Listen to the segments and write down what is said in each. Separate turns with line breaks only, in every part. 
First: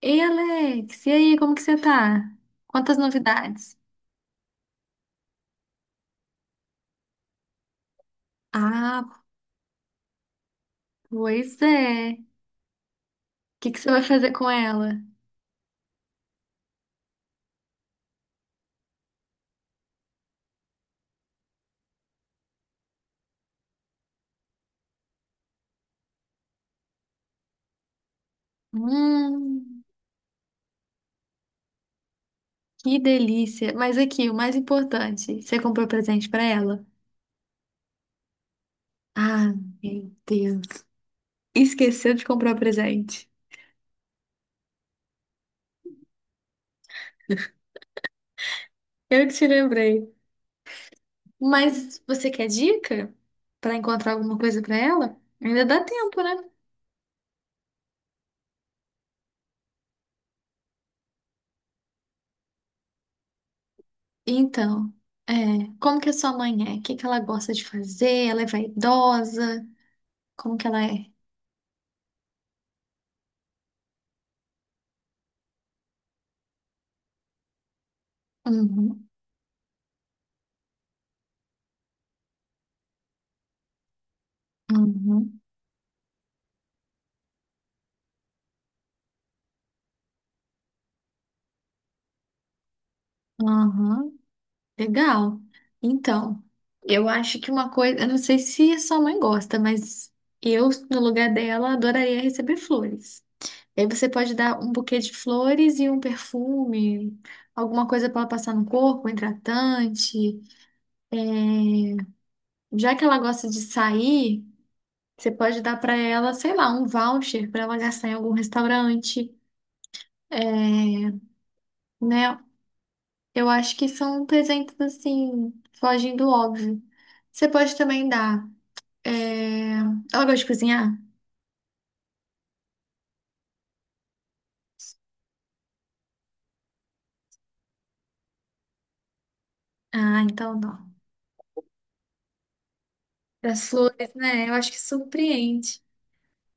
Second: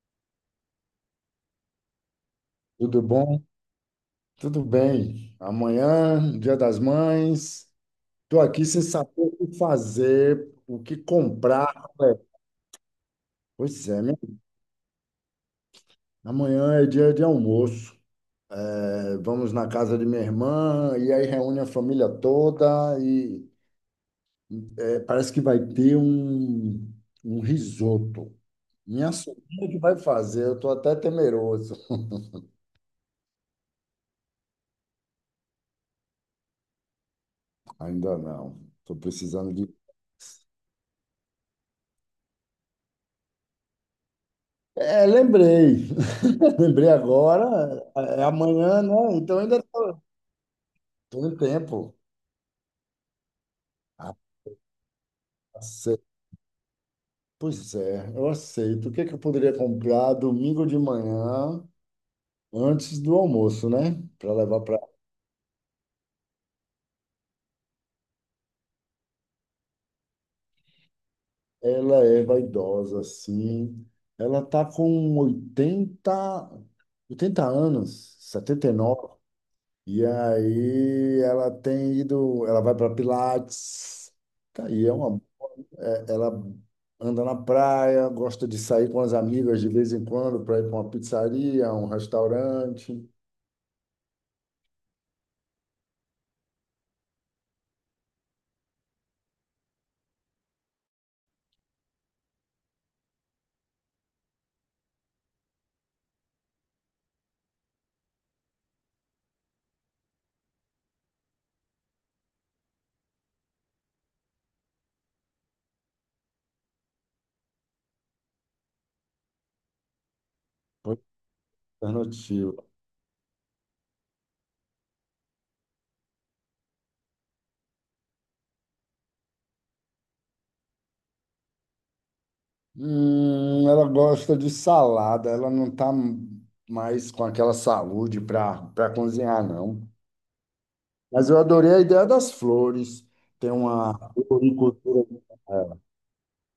Ei, Alex, e aí, como que você tá? Quantas
Tudo bom?
novidades?
Tudo bem. Amanhã, Dia das Mães. Estou aqui sem saber
Ah,
o que fazer, o que
pois
comprar.
é. O que que
Pois
você vai
é, minha-
fazer com ela?
amanhã é dia de almoço. É, vamos na casa de minha irmã e aí reúne a família toda e é, parece que vai ter um risoto. Minha sobrinha que
Hum,
vai fazer, eu estou até temeroso.
que delícia. Mas aqui, o mais importante, você comprou presente pra ela?
Ainda não. Estou
Ah,
precisando de
meu Deus. Esqueceu de comprar presente.
é, lembrei. Lembrei agora, é amanhã, né?
Eu que
Então
te
ainda tô-
lembrei.
tenho tempo.
Mas você quer dica pra encontrar
Ah,
alguma coisa pra ela? Ainda dá
ace-
tempo, né?
pois é, eu aceito. O que é que eu poderia comprar domingo de manhã, antes do almoço, né? Para levar para
Então, é, como que a sua mãe é? O que que ela gosta de fazer? Ela é vaidosa? Como que ela é?
ela, é vaidosa, assim. Ela tá com oitenta anos, 79. E
Uhum,
nove. E aí ela tem ido, ela vai para Pilates. Tá aí, é uma
uhum,
ela anda na praia, gosta de sair com as amigas de vez em quando para ir para uma pizzaria, um restaurante.
uhum. Legal. Então, eu acho que uma coisa, eu não sei se a sua mãe gosta, mas eu, no lugar dela, adoraria receber flores. E aí você pode dar um buquê de flores e um perfume, alguma coisa para ela passar no corpo, um hidratante. Já que ela gosta de sair, você pode dar para ela, sei lá, um voucher para ela gastar em algum restaurante,
Outra
né?
alternativa.
Eu acho que são presentes assim, fogem do óbvio. Você pode também dar. é, Ela gosta de cozinhar?
Ela gosta de salada, ela não está mais com aquela saúde para cozinhar, não.
Ah, então não.
Mas eu adorei a ideia das flores. Tem
As
uma
flores, né? Eu acho que
floricultura. É,
surpreende.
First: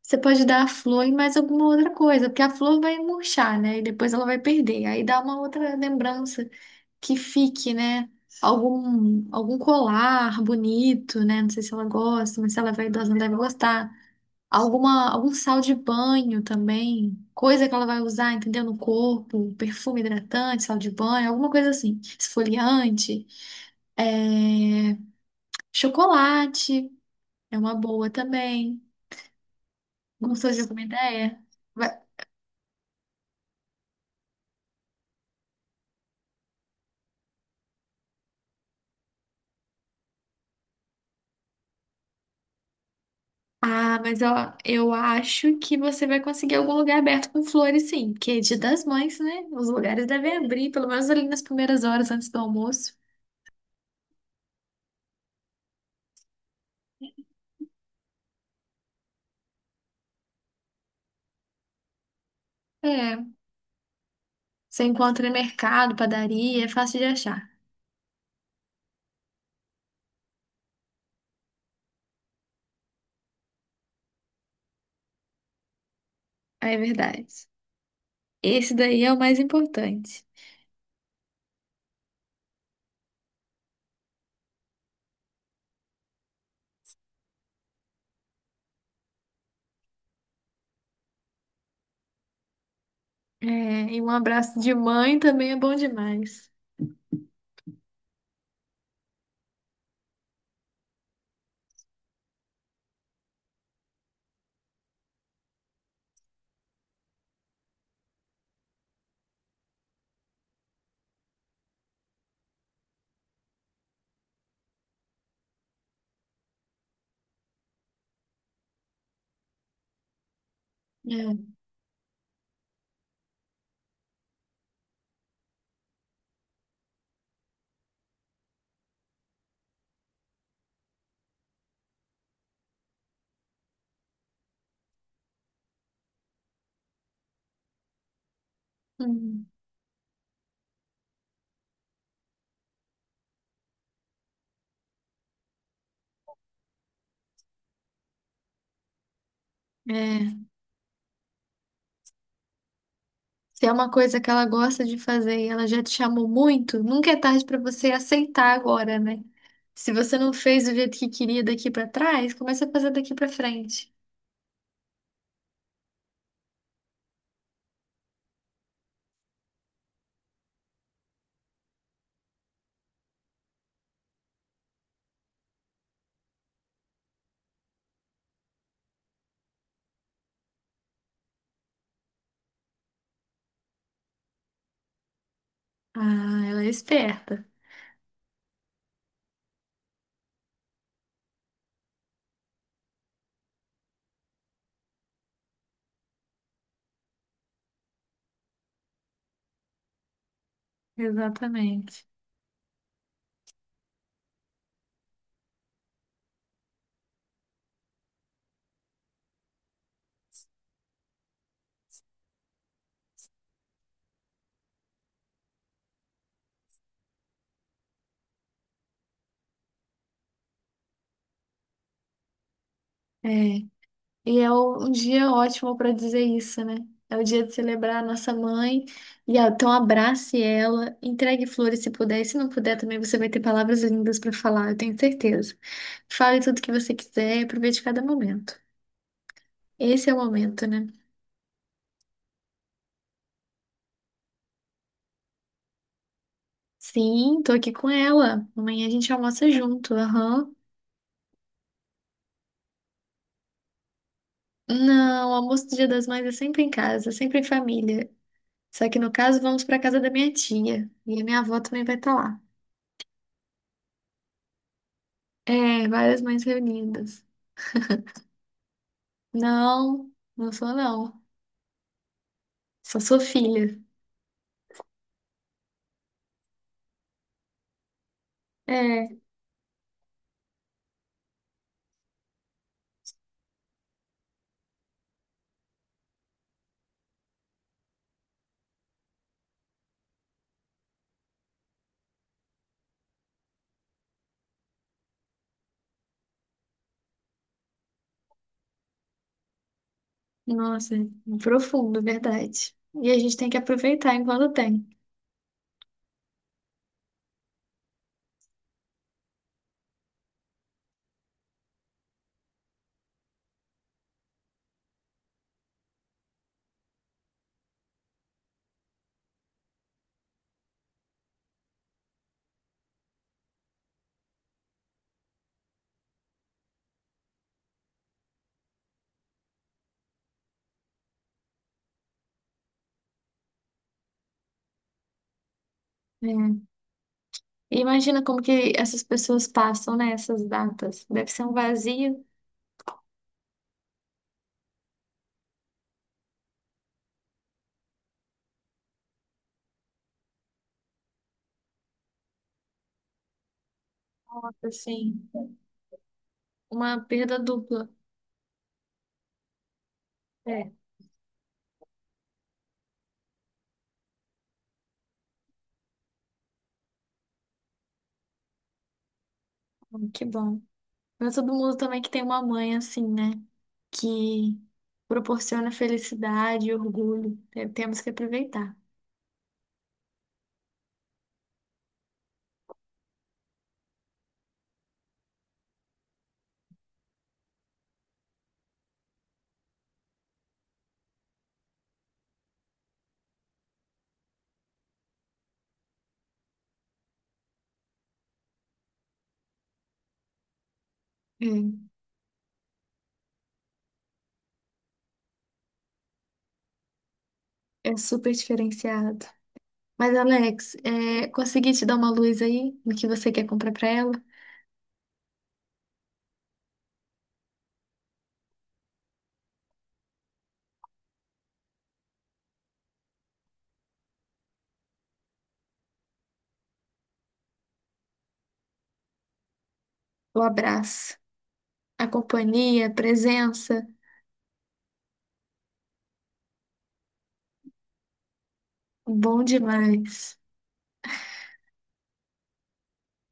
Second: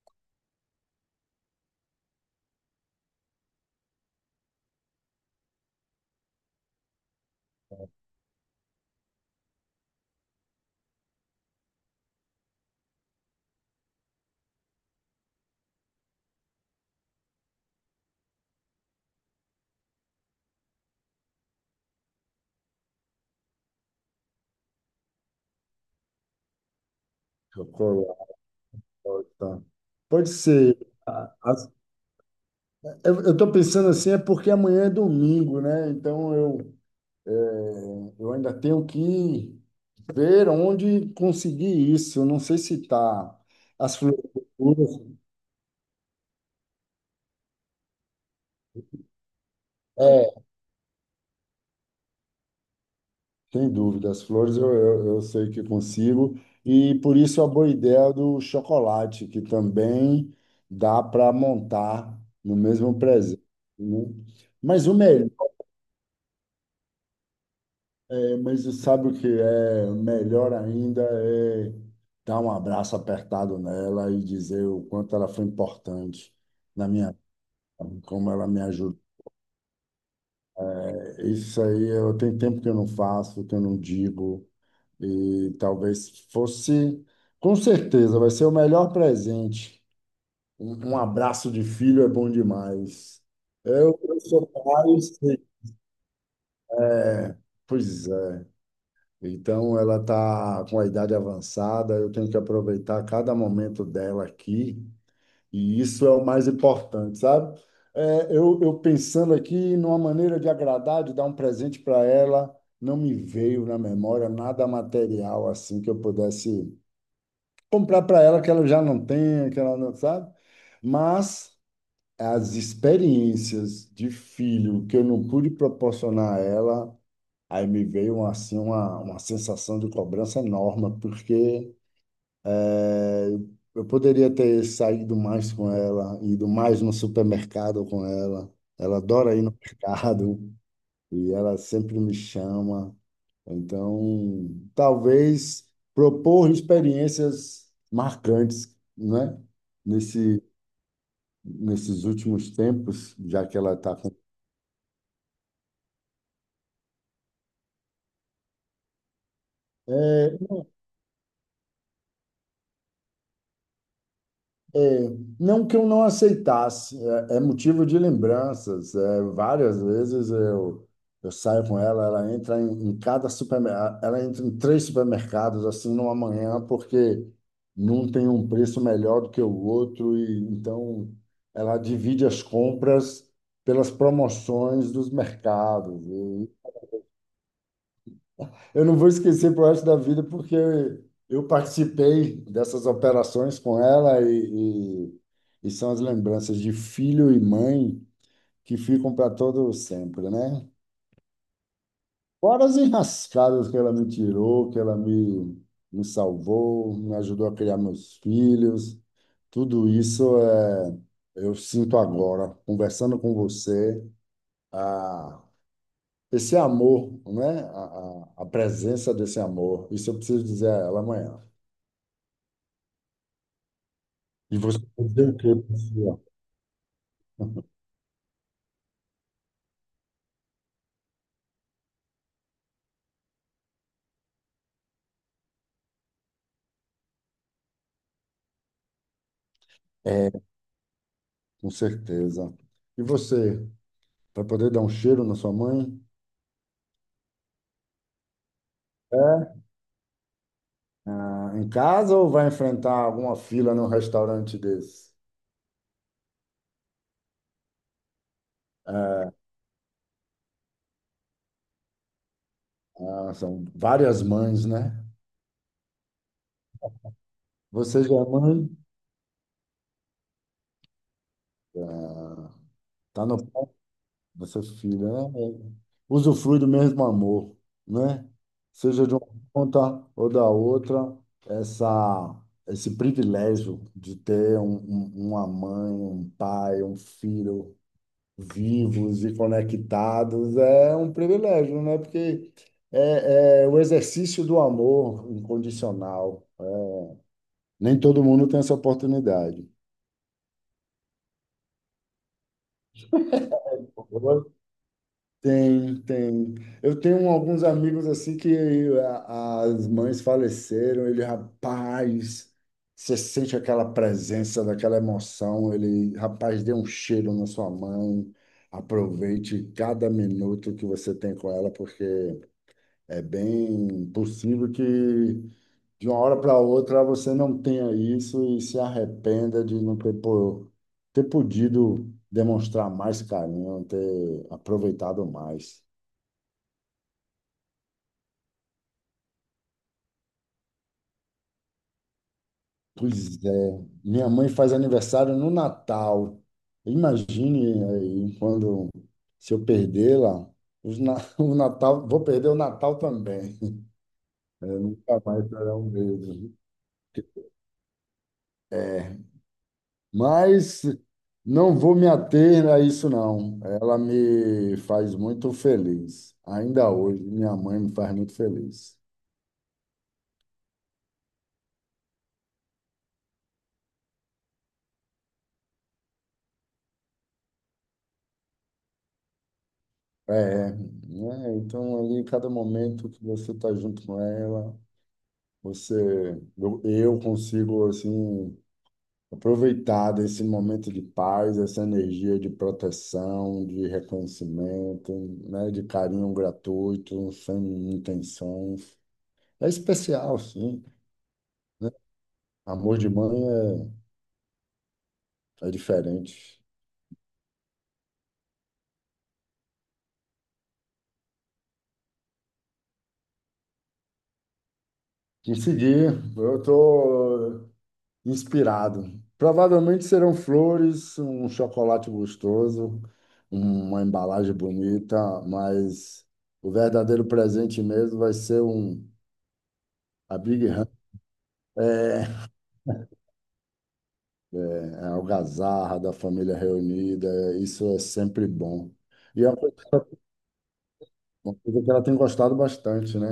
Você pode dar a flor e mais alguma outra coisa, porque a flor vai murchar, né? E depois ela vai perder. Aí dá uma outra lembrança que fique, né? Algum colar bonito, né? Não sei se ela gosta, mas se ela vai idosa, não deve gostar. Algum sal de banho também, coisa que ela vai usar, entendeu? No corpo, perfume hidratante, sal de banho, alguma coisa assim, esfoliante, é, chocolate é uma
chocolate.
boa também.
Pode
Gostou de
ser.
alguma ideia?
As-
Vai-
eu estou pensando assim, é porque amanhã é domingo, né? Então eu é, eu ainda tenho que ver onde conseguir isso. Eu não sei se tá as
Ah,
flores,
mas eu acho que você vai conseguir algum lugar aberto com flores, sim, porque é Dia das Mães, né? Os lugares devem
é,
abrir, pelo menos ali nas primeiras horas antes do almoço.
sem dúvida, as flores eu sei que consigo. E por isso a boa ideia do chocolate, que também dá para montar no mesmo
É,
presente, né?
você
Mas o
encontra
melhor,
em mercado, padaria, é fácil de achar.
é, mas sabe o que é melhor ainda é dar um abraço apertado nela e dizer o quanto ela foi importante
É
na minha
verdade.
vida, como ela me
Esse
ajudou.
daí é o mais importante.
Isso aí, eu tenho tempo que eu não faço, que eu não digo, e talvez fosse, com certeza, vai ser o melhor presente. Um abraço de filho é bom demais.
É,
Eu,
e um
eu sou
abraço de
pai, eu
mãe
sei.
também é bom demais.
Pois é. Então, ela está com a idade avançada, eu tenho que aproveitar cada momento dela aqui. E isso é o mais importante, sabe? É, eu pensando aqui numa maneira de agradar, de dar um presente para ela, não me veio na memória nada material assim que eu pudesse comprar para ela que ela já não tem, que ela não sabe.
É.
Mas as experiências de filho que eu não pude proporcionar a ela, aí me veio assim uma sensação de cobrança enorme, porque é, eu poderia ter saído mais com ela, ido mais no supermercado com ela. Ela adora ir
Hum,
no mercado e ela sempre me chama. Então, talvez propor experiências marcantes, né?
é.
Nesse, nesses últimos tempos, já que
Se é
ela
uma
está com.
coisa que ela gosta de fazer e ela já te chamou muito, nunca é tarde para você aceitar agora, né? Se você não
É,
fez do jeito que queria daqui para trás, começa a fazer daqui para frente.
É, não que eu não aceitasse, é motivo de lembranças. É, várias vezes eu saio com ela, ela entra em cada supermercado, ela entra em três supermercados assim numa manhã, porque não tem um preço melhor do que o outro, e então ela divide as compras pelas promoções dos mercados.
Ah, ela é esperta.
Eu não vou esquecer pro resto da vida, porque eu participei dessas operações com ela e são as lembranças de filho e mãe que ficam para todo sempre, né?
Exatamente.
Fora as enrascadas que ela me tirou, me salvou, me ajudou a criar meus filhos, tudo isso é, eu sinto agora, conversando com você, a, esse amor, né? A presença desse amor. Isso eu preciso dizer a ela amanhã.
É. E é
E você
um
vai
dia
o quê,
ótimo para
Priscila?
dizer isso, né? É o dia de celebrar a nossa mãe. E ah, então abrace ela, entregue flores se puder. E se não puder também, você vai ter palavras lindas para falar, eu tenho certeza. Fale tudo que você quiser e aproveite cada momento. Esse é o
É,
momento, né?
com certeza. E você, vai poder dar um cheiro na sua mãe?
Sim, tô aqui com ela. Amanhã a gente almoça
É?
junto, aham.
Ah, em casa ou vai enfrentar alguma fila num restaurante desse?
Não, o almoço do Dia das Mães é sempre em casa, sempre em família. Só que no
É,
caso, vamos para casa da minha tia. E a minha avó também vai estar lá.
ah, são várias mães, né?
É, várias mães reunidas.
Você já é mãe?
Não, não sou não.
Ah,
Só sou
tá no
filha.
essa filha, né? Usufrui do mesmo amor, né? Seja de
É,
uma ponta ou da outra, essa, esse privilégio de ter uma mãe, um pai, um filho vivos e conectados é um privilégio, né? Porque é o exercício do amor incondicional. Nem todo mundo tem essa oportunidade.
nossa, profundo, verdade. E a gente tem que aproveitar enquanto tem.
Tem. Eu tenho alguns amigos assim que a- as mães faleceram, ele, rapaz, você sente aquela presença, daquela emoção, ele, rapaz, dê um cheiro na sua mãe, aproveite cada minuto que você tem com ela, porque é bem possível que de uma hora para outra você não tenha isso e se arrependa de não ter, po- ter podido demonstrar mais carinho, ter aproveitado mais.
É. E imagina como que essas pessoas passam, né, essas datas. Deve ser um vazio,
Pois é, minha mãe faz aniversário no Natal. Imagine aí quando se eu perdê-la, os na- o Natal, vou perder o Natal também. É, nunca
assim,
mais será um mesmo.
uma perda dupla. É.
Mas não vou me ater a isso, não. Ela me faz muito feliz. Ainda hoje, minha mãe me faz muito feliz.
Que bom. Não é todo mundo também que tem uma mãe assim, né, que proporciona felicidade e orgulho. Temos que aproveitar.
É, né? Então ali, cada momento que você está junto com ela. Você, eu consigo assim aproveitar desse momento de paz, essa energia de proteção, de reconhecimento, né, de carinho gratuito, sem intenções. É especial, sim, né? Amor de mãe é diferente.
É, é super diferenciado. Mas, Alex, consegui te dar uma luz aí no que você quer comprar pra ela?
Em seguir, eu tô inspirado. Provavelmente serão flores, um chocolate gostoso, uma embalagem bonita, mas o verdadeiro presente mesmo vai ser um a
O
Big Hand,
abraço, a
é
companhia, a presença,
é a algazarra da família reunida. Isso é sempre bom.
bom
E é
demais.
uma coisa que ela tem gostado bastante, né?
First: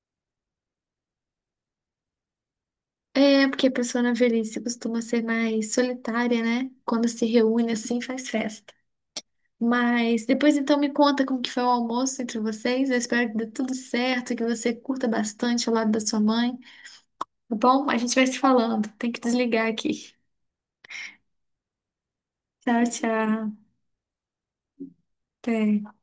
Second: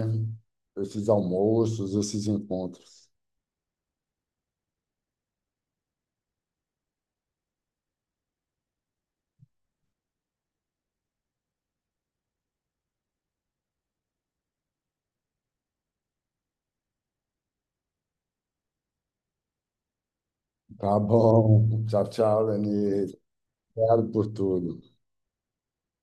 Esses almoços, esses encontros.
É, porque a pessoa na velhice costuma ser mais solitária, né? Quando se reúne assim, faz festa. Mas depois então me conta como que foi o almoço entre vocês. Eu espero que dê tudo certo, que você curta bastante ao lado da sua mãe, tá bom? A gente vai se falando. Tem que desligar aqui.
Tá bom. Tchau, tchau,
Tchau,
Lenise.
tchau.
Obrigado por tudo.
Até.